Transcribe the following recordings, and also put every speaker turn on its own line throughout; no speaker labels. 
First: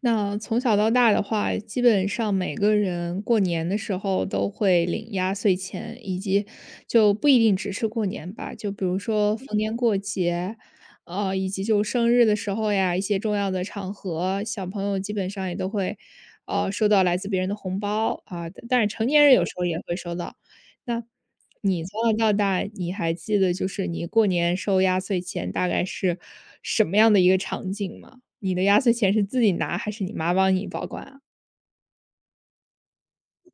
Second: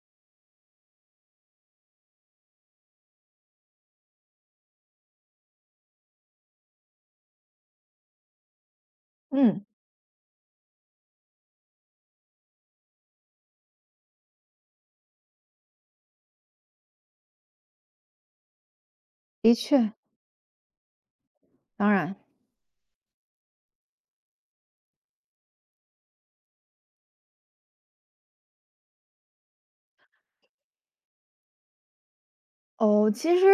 那从小到大的话，基本上每个人过年的时候都会领压岁钱，以及就不一定只是过年吧，就比如说逢
嗯，
年过节，以及就生日的时候呀，一些重要的场合，小朋友基本上也都会，收到来自别人的红包啊，但是成年人有时
的
候也
确，
会收到。那你
当
从小
然。
到大，你还记得就是你过年收压岁钱大概是什么样的一个场景吗？你的压岁钱是自己拿还是你妈帮你保管啊？
哦，其实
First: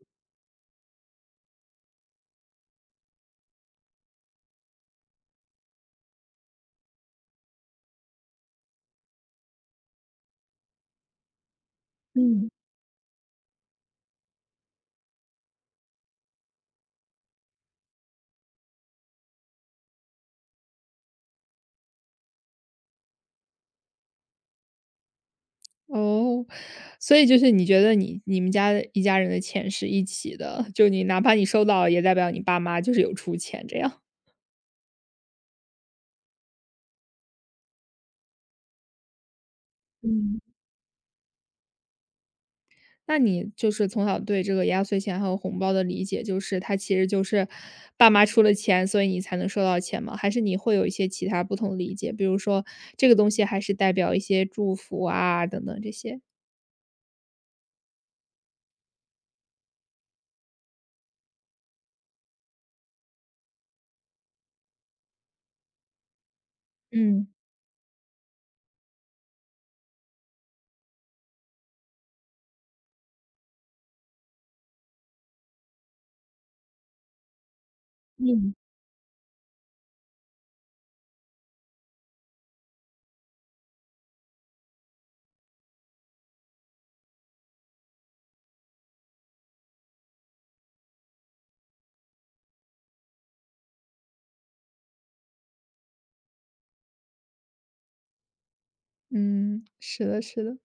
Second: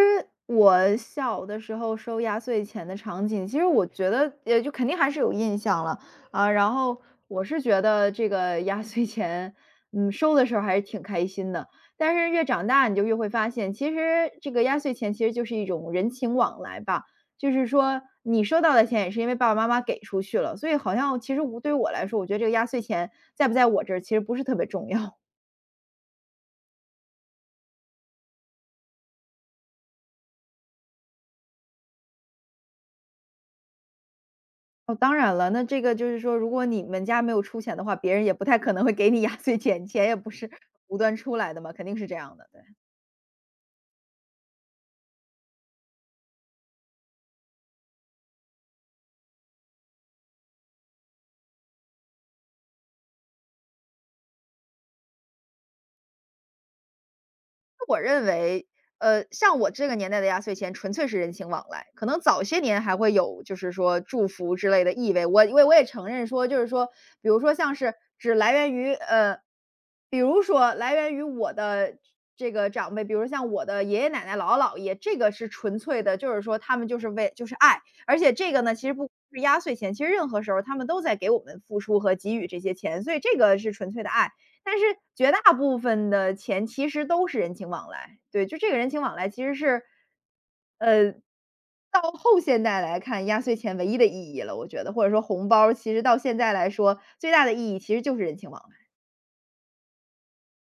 我小的时候收压岁钱的场景，其实我觉得也就肯定还是有印象了啊。然后我是觉得这个压岁钱，收的时候还是挺开心的。但是越
嗯。
长大，你就越会发现，其实这个压岁钱其实就是一种人情往来吧。就是说，你收到的钱也是因为爸爸妈妈给出去了，所以好像其实无对于我来说，我觉得这个压岁钱在不在我这儿其实不是特别重要。
哦，所以就是你觉得你们家的一家人的钱是一起的，就你哪怕你收到也代表你爸妈就是有出钱这样。
哦，当然了，那这个就是说，如果你们家没有出钱的话，别人也不太可能会给你压岁钱，钱也不是
嗯。
无端出来的嘛，肯定是这样的，对。
那你就是从小对这个压岁钱还有红包的理解，就是它其实就是爸妈出了钱，所以你才能收到钱吗？还是你会有一些其他不同的理解，比如说这个东西还是代表一些祝福啊等等这些？
我认为，像我这个年代的压岁钱纯粹是人情往来，可能早些年还会有就是说祝福之类的意味。我因为我也承认说，就是说，
嗯，
比如说像是只来源于比如说来源于我的这个长辈，比如像我的爷爷奶奶、姥姥姥爷，这个是纯粹的，就是说他们就是为就是爱，而且这
嗯。
个呢，其实不。是压岁钱，其实任何时候他们都在给我们付出和给予这些钱，所以这个是纯粹的爱。但是绝大部分的钱其实都是人情往来，对，就这个人情往来其实是，呃，到后现代来看，压岁钱唯一的意义了，我觉得，或者说红包儿其实到现在来说，最大的意义其实就是人情往来。
嗯，是的是的。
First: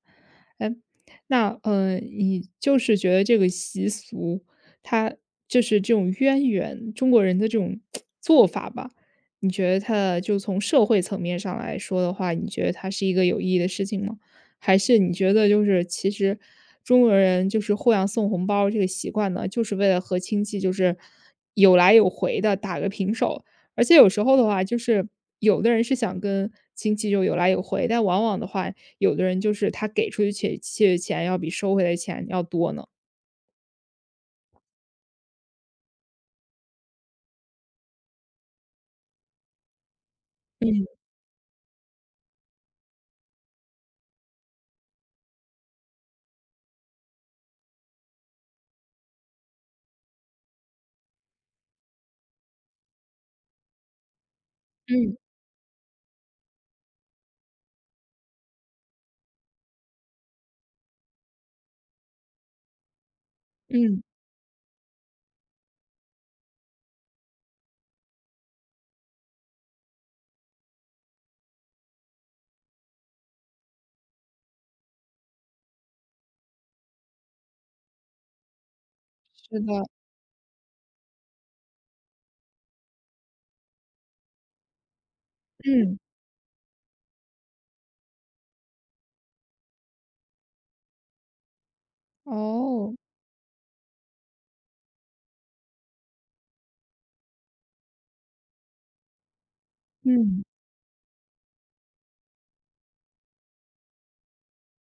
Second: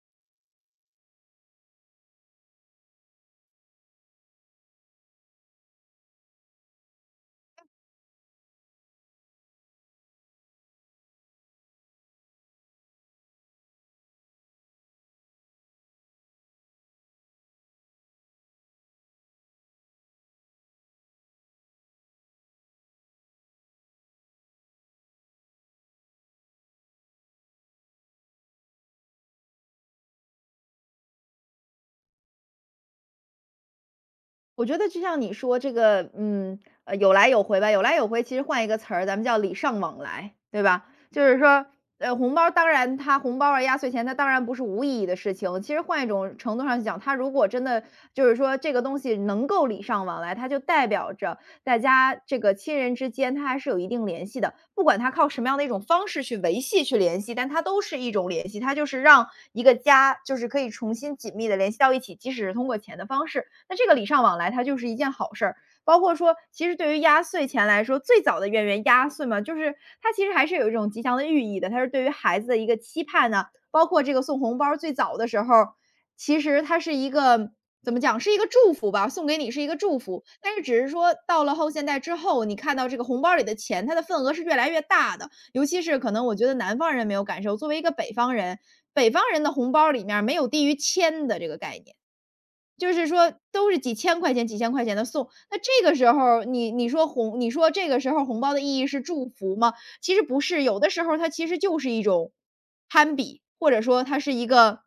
那你就是觉得这个习俗，它就是这种渊源，中国人的这种做法吧，你觉得它就从社会层面上来说的话，你觉得它是一个有意义的事情吗？还是你觉得就是其实中国人就是互相送红包这个习惯呢，就是为了和亲戚就是有来有回的打个平手，而且有时候的话，就是有的人是想跟亲戚就有来有回，但往往的话，有的人就是他给出去钱去的钱要比收回来的钱要多呢。
我觉得就像你说这个，有来有回吧，有来有回，其实换一个词儿，咱们叫礼尚往来，对吧？
嗯
就是说，红包当然它红包啊、压岁钱，它当然不是无意义的事情。其实换一种程度上去讲，它如果真的就是说这个东西能够礼尚往来，它就代表着大家这个亲人之间，它还是有一定联系的。不管它
嗯
靠什么样的一种方式去维系、去联系，但它都是一种联系。它就是让一个家，就是可以重新紧密的联系到一起，即使是通过钱的方式。那这个
嗯，
礼尚往来，它就是一件好事儿。包括说，其实对于压岁钱来说，最早的渊源压岁嘛，就是它其实还是有一种吉祥的寓意的，它是对于孩子的一个期盼呢。包括这个送红包最早的时候，其实它是一个怎么讲，是一个祝福吧，送给你
是
是一
的，
个祝福。但是只是说到了后现代之后，你看到这个红包里的钱，它的份额是越来越大的。尤其
嗯，
是可能我觉得南方人没有感受，作为一个北方人，北方人的红包里面儿没有低于千的这个概念。
哦，
就是说都是几千块钱、几千块钱的送，那这个时候儿你说红你说这个时候儿红包的意义是祝福吗？其实不
嗯
是，有的时候儿它其实就是一种攀比，或者说它是一个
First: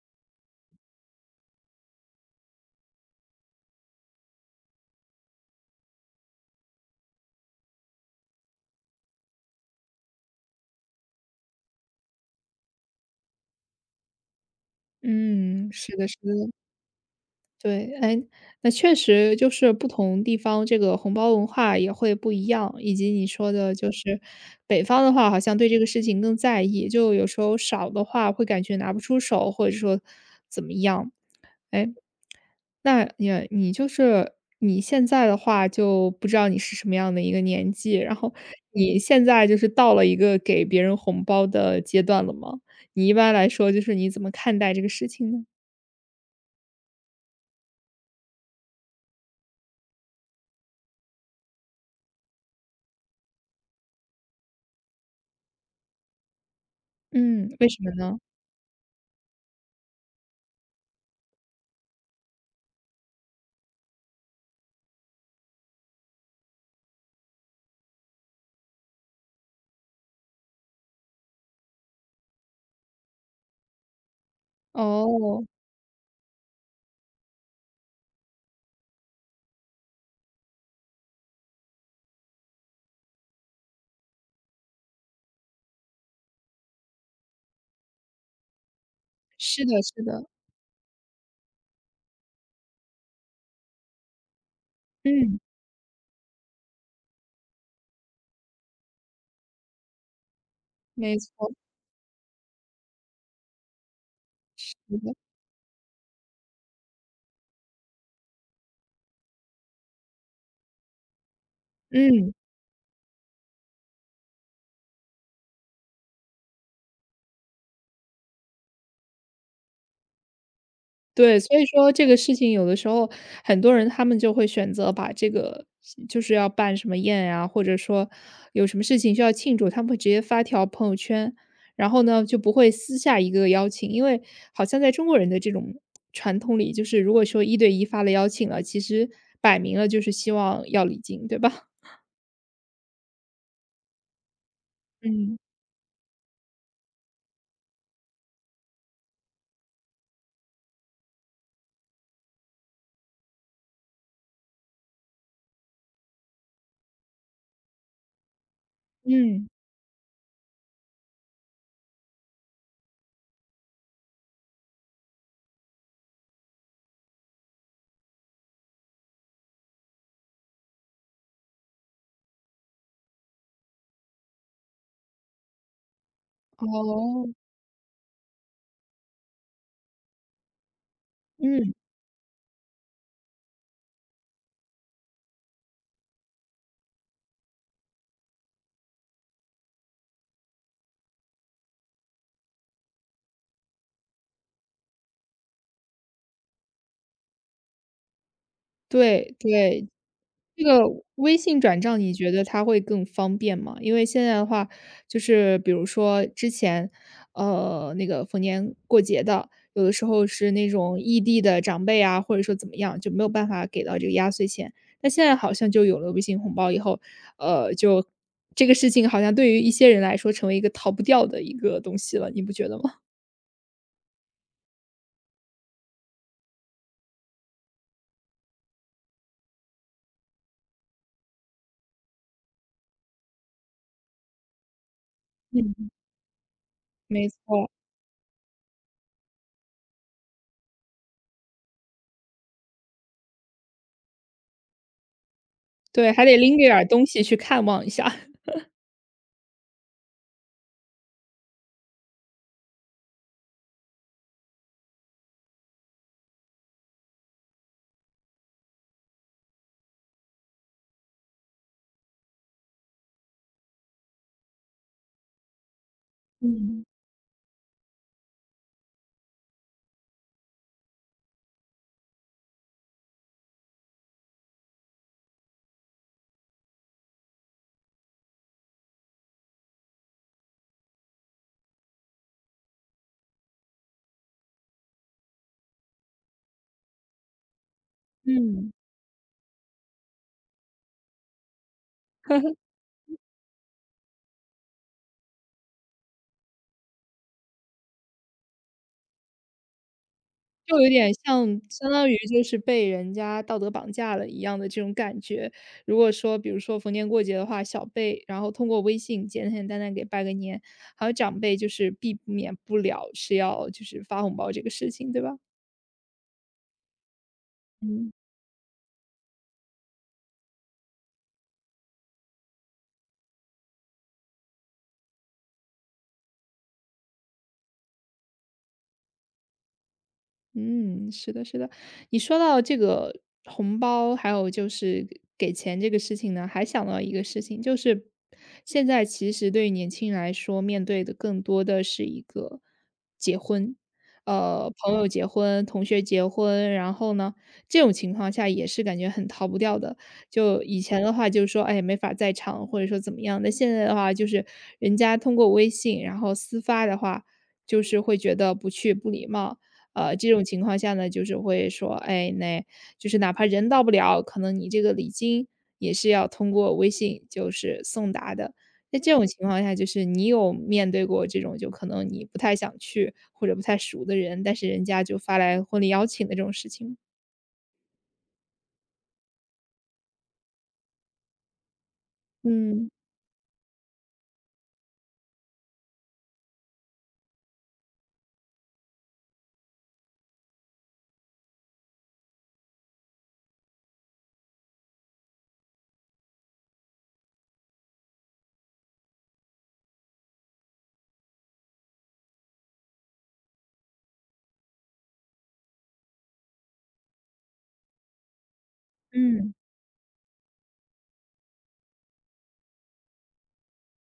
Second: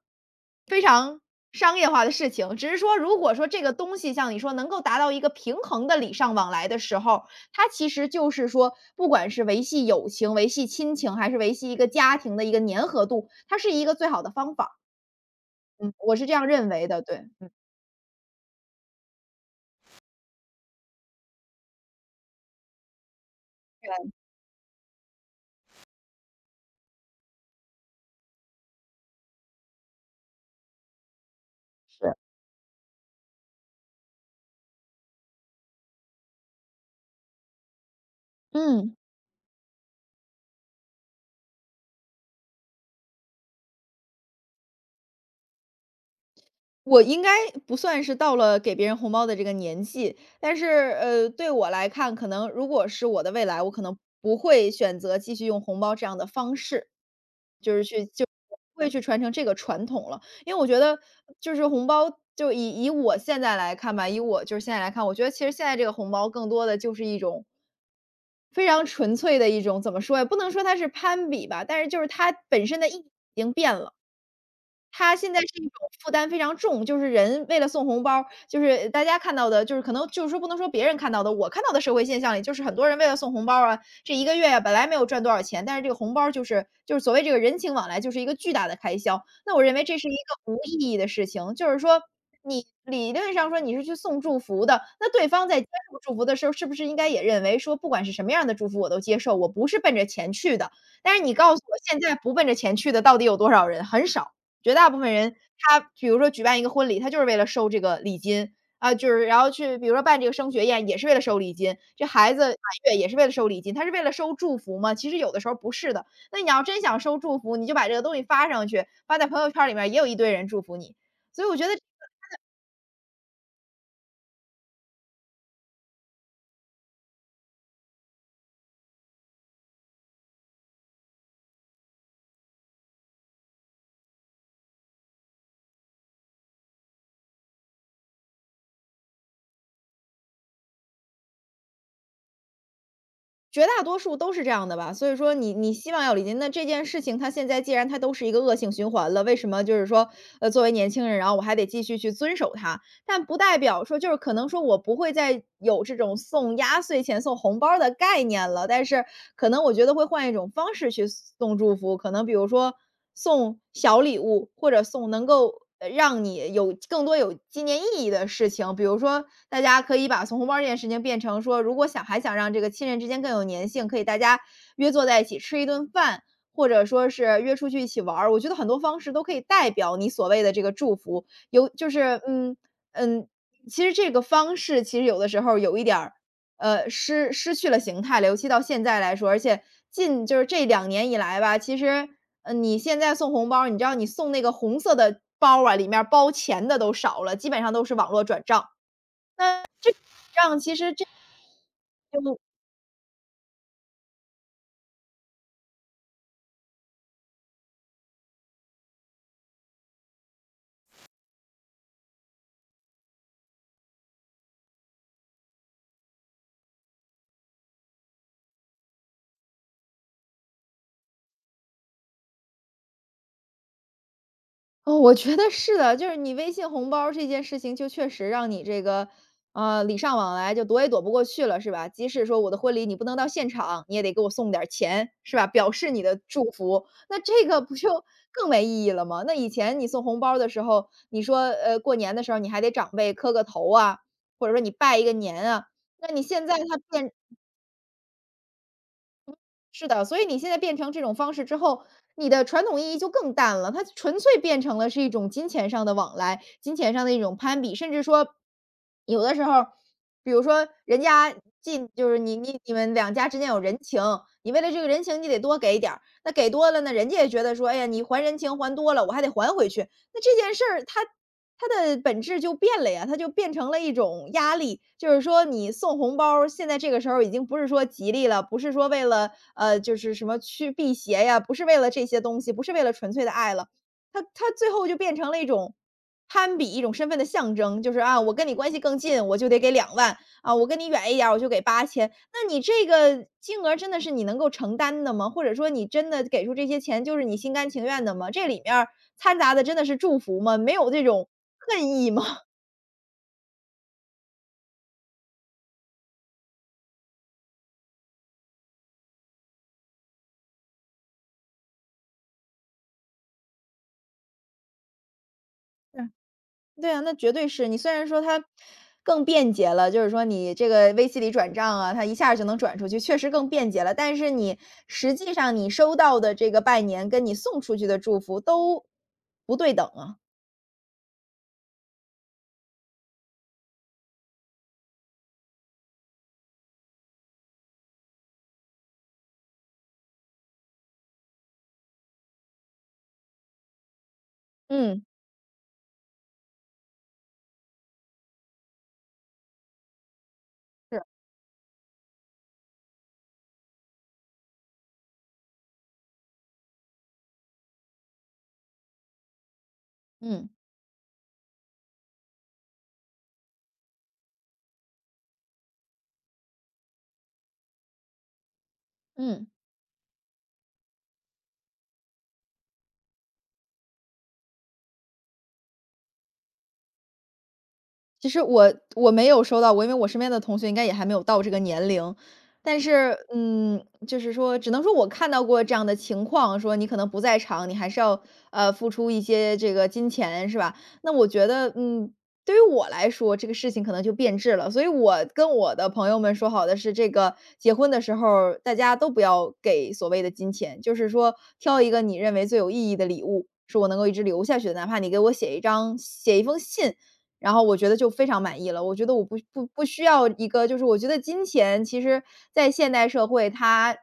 非常商业化的事情。只是说如果说这个东西像你说能够达到一个平衡的礼尚往来的时候，它其实就是说不管是维系友情、维系亲情，还是维系一个家庭的一个粘合度，它是一个最好的方法。
嗯，
嗯，
是的
我
是
是
的，
这样认为的，对，嗯，
对，哎，那确实就是不同地方这个红包文化也会不一样，以及你说的就
对。
是北方的话，好像对这个事情更在意，就有时候少的话会感觉拿不出手，或者说怎么样，哎。
是。
那你就是你现在的话，就不知道你是什么样的一个年纪，然后
嗯。
你现在就是到了一个给别人红包的阶段了吗？你一般来说就是你怎么看待这个事情呢？
我应该不算是到了给别人红包的这个年纪，但是，对我来看，可能如果是我的未来，我可能不会选择继续用红包这样的方式，
嗯，为
就
什
是
么
去
呢？
就不会去传承这个传统了。因为我觉得就是红包就以我现在来看吧，以我就是现在来看，我觉得其实现在这个红包更多的就是一种非常纯粹的一种，怎么说呀，不能说它是攀比吧，但是就是它本身的意义已经变了。它现在
哦，
是一种负担非常重，就是人为了送红包儿，就是大家看到的，就是可能就是说不能说别人看到的，我看到的社会现象里，就是很多人为了送红包儿啊，这一个月呀，本来没有赚多少钱，但是这个红包儿就是所谓这个人情往来，就是一个巨大的开销。那我
是的
认为这
是
是一
的，
个无意义的事情，就是说你理论上说你是去送祝福的，那对
嗯，
方在接受祝福的时候，是不是应该也认为说，不管是什么样的祝福我都接受，我不是奔着钱去的。但
没
是你
错，
告诉我，现在不奔着钱去的到底有多少人？很少。绝
是
大部分
的，
人，他比如说举办一个婚礼，他就是为了收这个礼金，啊，就是然后去比如说办这个升学宴也是为了收礼金，这
嗯。
孩子满月也是为了收礼金，他是为了收祝福吗？其实有的时候不是的，那你要真想收祝福，你就把这个东西发上去，发在朋友圈里面也有一堆人祝福你。
对，
所以我
所以
觉得
说这个事情有的时候很多人他们就会选择把这个就是要办什么宴呀，或者说有什么事情需要庆祝，他们会直接发条朋友圈，然后呢，就不会私下一个邀请。因为好像在中国人的这种传统里，就是如果说一对一发了邀请了，其实摆明了就是希望要礼金，对吧？
绝大多数都是这样的吧，所以说
嗯，
你希望要礼金，那这件事情它现在既然它都是一个恶性循环了，为什么就是说，作为年轻人，然后我还得继续去遵守它？但不代表说就是可能说我不会再有这种送压岁钱、送红包儿的概念了，但是
嗯，
可能我觉得会换一种方式去送祝福，可能比如说送小礼物，或者送能够让你有更多有纪念意义的事情，比如说大家可以把送红包这件事情变成说，如果想还想让这个亲人之间更有粘性，可以大家约坐在一起吃一顿饭。或者说是
哦，
约出去一起玩儿，我觉得很多方式都可以代表你所谓的这个祝福，有
嗯，
就是嗯，嗯，其实这个方式其实有的时候有一点儿，失去了形态了，尤其到现在来说，而且近就是这两年以来吧，其实，你现在送红包儿，你知道你送那个红色的包儿啊，里面儿包钱的都少了，基本上都是网络转账。
对对。
这样
这
其
个
实这
微信转账你觉
就
得它会更方便吗？因为现在的话，就是比如说之前，那个逢年过节的，有的时候是那种异地的长辈啊，或者说怎么样，就没有办法给到这个压岁钱。那现在好像就有了微信红包以后，就这个事情好像对于一些人来说成为一个逃不掉的一个东西了，你不觉得吗？
哦，我觉得是的，就是你微信红包儿这件事情，就确实让你这个，礼尚往来，就躲也躲不过去了，是吧？即使说我的婚礼你不能到现场，你也得给我送点儿钱，是吧？表
嗯。
示你的祝福，那
没
这个
错，
不就 更没意义了吗？那以前你送红包儿的时候，你说，过年的时候你还得长辈磕个头啊，或者说你拜一个年啊，那
对，
你
还得
现
拎
在
着点
它
儿东
变
西去看望一下。
是的，所以你现在变成这种方式之后，你的传统意义就更淡了，它纯粹变成了是一种金钱上的往来，金钱上的一种攀比，甚至说有的时候，比如说人家就是你们两家之间有人情，你为了这个人情你得多给点儿，那给多了
嗯，
呢，人家也觉得说，哎呀，你还人情还多了，我还得还回去，那这件事儿它的本质就变了呀，它就变成了一种压力。就是说你送红包儿现在这个时候已经不是说吉利了，不是说为了就是什么去辟邪呀，不是为了这些东西，不是为了纯粹的爱了，它最后就变成了一种攀比，一种身份的象征。就是啊，我跟你
嗯。
关系更近，我就得给2万啊，我跟你远一点儿，我就给八千。那你这个金额真的是你能够承担的吗？或者说你真的给出这些钱就是你心甘情愿的吗？这里面儿掺杂的真的是祝福吗？没
就有
有这
点
种
像相
恨
当
意
于
吗？
就 是被人家道德绑架了一样的这种感觉。如果说比如说逢年过节的话，小辈然后通过微信简简单单给拜个年，还有长辈就是避免不了是要就是发红包这个事情，对吧？
嗯对啊，那绝对是。你虽然
嗯。
说它更便捷了，就是说你这个微信里转账啊，它一下就能转出去，确实更便捷了。但是你实际上你收到的这个拜年，跟你送出去的祝福都不对等啊。
嗯，是的，是的。你说到这个红包，还有就是给钱这个事情呢，还想到一个事情，就是现在其实对于年轻人来说，面对的更多的是一个结婚，朋
嗯，
友结婚、同学结婚，然后呢，这种情况下也是感觉很逃不掉的。就以前
是。
的话，就是说，哎，没法在场，或者说怎么样。那现在的话，就是人家通过微信，然后私发的话，就是会觉得不去不礼貌。这种
嗯，
情况下呢，就是会说，哎，那就是哪怕人到不了，可能你这个礼金也是要通过微信就是送达的。在这种情
嗯。
况下，就是你有面对过这种就可能你不太想去或者不太熟的人，但是人家就发来婚礼邀请的这种事情吗？
其实我没有收到过，因为我身边的同学应该也还没有到这个年龄。但
嗯
是，就是说，只能说我看到过这样的情况，说你可能不在场，你还是要付出一些这个金钱，是吧？那我觉得，对于我来说，这个事情可能就变质了。所以我跟我的朋友们说好的是，这个结婚的时候大家都不要给所谓的金钱，就是说挑一个你认为最有意义的礼物，是我能够一直留下去的，哪怕你给我写一封信，然后我觉得就非常满意了。我觉得我不
嗯
不不需要一个就是我觉得金钱其实在现代社会它，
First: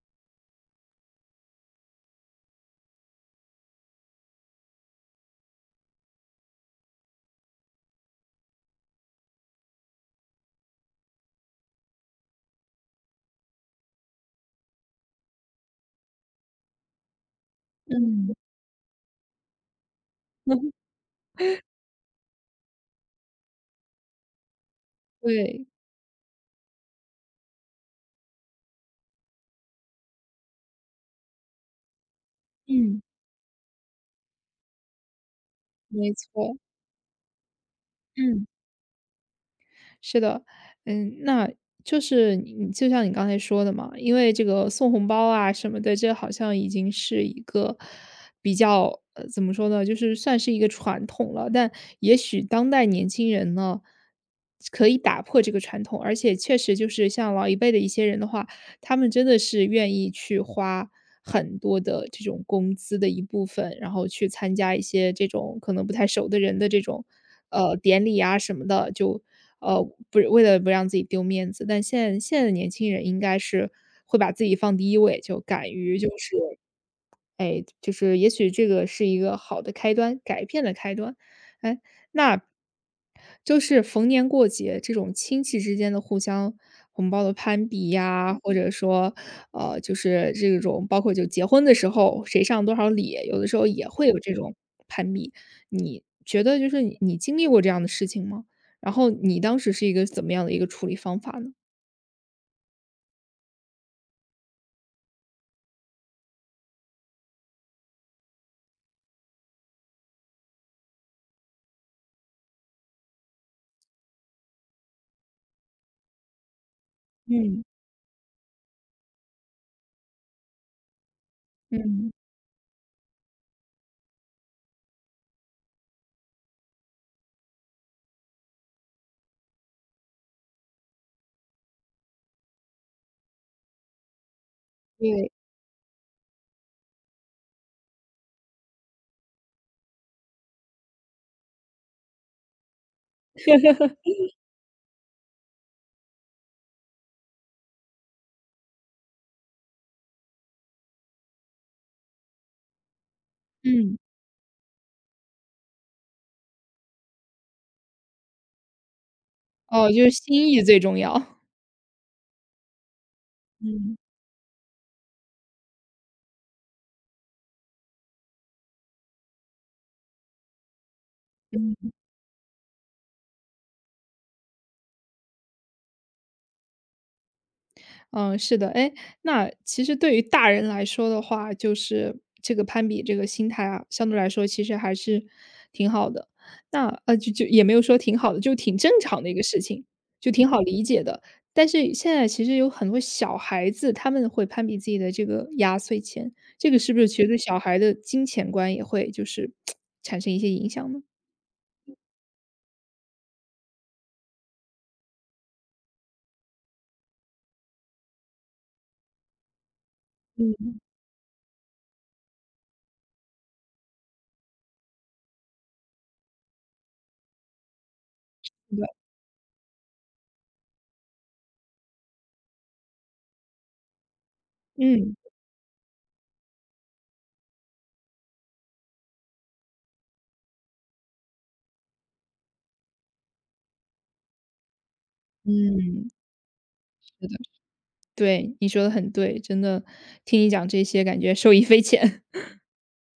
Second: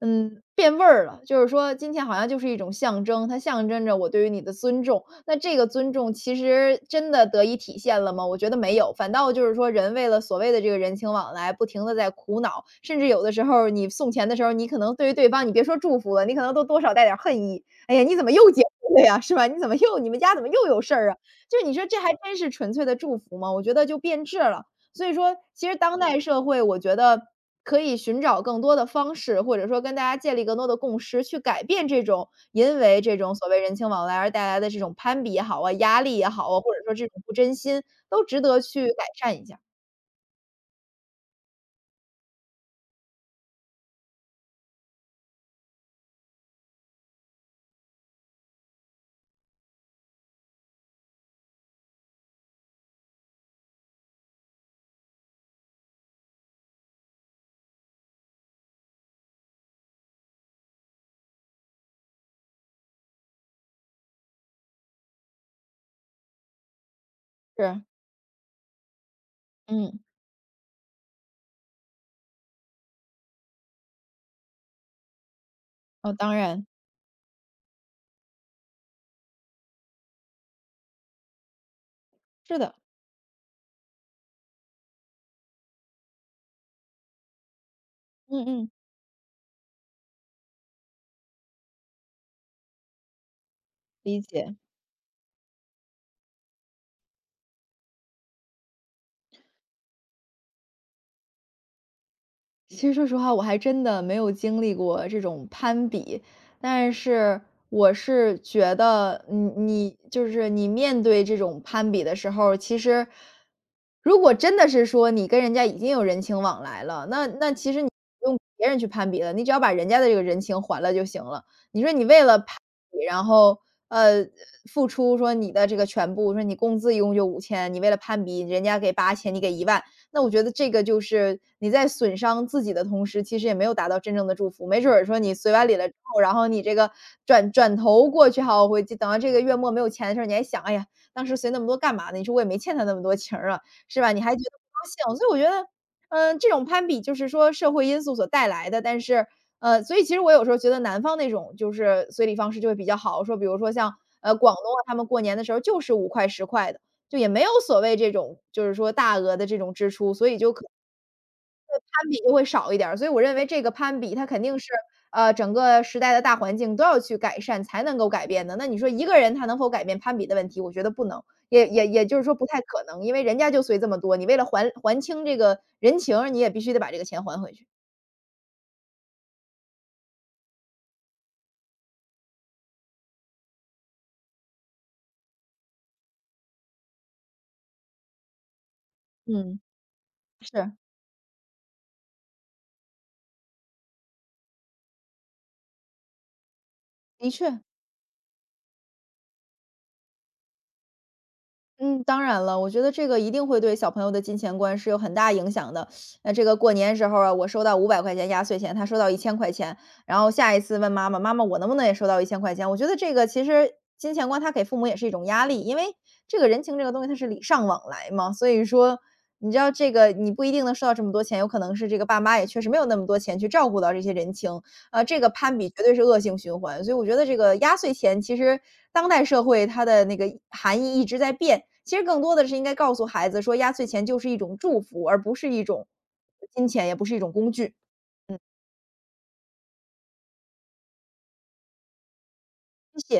变味儿了。就是说金钱好像就是一种象征，它象征着我对于你的尊重。那这个尊重其实真的得以体现了吗？我觉得没有，反倒就是说人为了所谓的这个人情往来，不停的在苦恼，甚至有的时候你送钱的时候你可能对于对方你别说祝福了，你可能都多少带点儿恨意。哎呀，你怎么
嗯，
又结婚了呀，是吧？你怎么又你们家怎么又 有事儿啊？就你说这还真是纯粹的祝福吗？我觉得就变质了。所以说，
对，
其实当代社会，我觉得可以寻找更多的方式，或者说跟大家建立更多的共识，去改变这种因
嗯，
为这种所谓人情往来而带来的这种攀比也好啊、压
没
力也好
错，
啊，或者说这种不真心，都值
嗯。
得去改善一下。
是的，嗯，那就是你就像你刚才说的嘛，因为这个送红包啊什么的，这好像已经是一个比较怎么说呢，就是算是一个传统了。但也许当代年轻人呢，可以打破这个传统，而且确实就是像老一辈的一些人的话，他们真的是愿意去花很多的这种工资的一部分，然后去参加一些这种可能不太熟的人的这种，
是，
典礼啊什么的，就呃，
嗯，
不是为了不让自己丢面子。但现在的年轻人应该是会把自己放第一位，就敢于就
哦，当
是，
然，
哎，就是也许这个是一个好的开端，改变的开端。哎，那
是的，
就是逢年过节这种亲戚之间的互相红包的攀比呀，
嗯
或者
嗯，
说，就是这种包括就结婚的时候谁上多少礼，有的时候也会有
理
这种
解。
攀比。你觉得就是你经历过这样的事情吗？然后你当时是一个怎么样的一个处理方法呢？
其实说实话，我还真的没有经历过这种攀比，但是我是觉得你就是你面对这种攀比的时候，其实如果真的是说你跟人家已经有人情往来了，那
嗯，
其实你不用别人去攀比了，你只要把人家的这个人情还了就行了。
嗯，
你说你
嗯
为了攀比，然后呃付出说你的这个全部，说你工资一共就5000，你为了攀比人家给八千，你给1万。那我觉得这个就是你在损伤自己的同时，其实也没有达到真正的祝福。没准儿说
对，
你随完礼了之后，然后你这个转转头过去好，回去等到这个月末没有钱的时候，你还想，哎呀，当时随那么多干嘛呢？你说我也没欠他那么多情儿啊，是吧？你还觉得不高兴，所以我觉得，这种攀比就是说社会因素所带来的，但是，所以其实我有时候觉得南方那种就是随礼方式就会比较好，说比如说像
嗯。
广东啊，他们过年的时候就是5块10块的。就也没有所谓这种就是说大额的这种
哦，
支
就是
出，所以
心意最重要。
攀比就会少一点儿。所以我认为这个
嗯。
攀比它肯定是，整个时代的大环境都要去改善才能够改变的。那你说一个人他能否改变攀比的问题，我觉得不能，也也
嗯。
也就是说不太可能，因为人家就随这么多，你为了还清这个人情儿你也必须得把这个钱还回去。
嗯，是的。哎，那其实对于大人来说的话，就是这个攀比这个心态啊，相对来说其实还是挺好的。那就也没有说挺好的，就挺正常的一个事
嗯，
情，就挺好
是，
理解的。但是现在其实有很多小孩子，他们会攀比自己的这个压岁钱，这个是不是其实
的
对小
确。
孩的金钱观也会就是，
嗯，当然了，我觉得这个一定会对小朋友的金钱观是有很大影响的。那这个过年时候啊，我收到500块钱压岁钱，他收到一千块钱，然后下一
嗯，
次问妈妈，妈妈我能不能也收到一千块钱？我觉得这个其实金钱观它给父母也是一种压力，因为这个人情这个东西它是礼尚往来嘛，所以
对，
说你知道这个你不一定能收到这么多钱，有可能是这个爸妈也确实没有那么多钱去照顾到这些人情，
嗯，
这个攀比绝对是恶性循环，所以我觉得这个压岁钱其实当代社会它的那个含义一直在变，其实更多的是应该告诉孩子说，压岁钱就是一种祝福，而不是一种
嗯，
金钱，也不是一
是
种
的，
工具。
对，你说的很对，真的听你讲这些，感觉受益匪浅。
谢谢。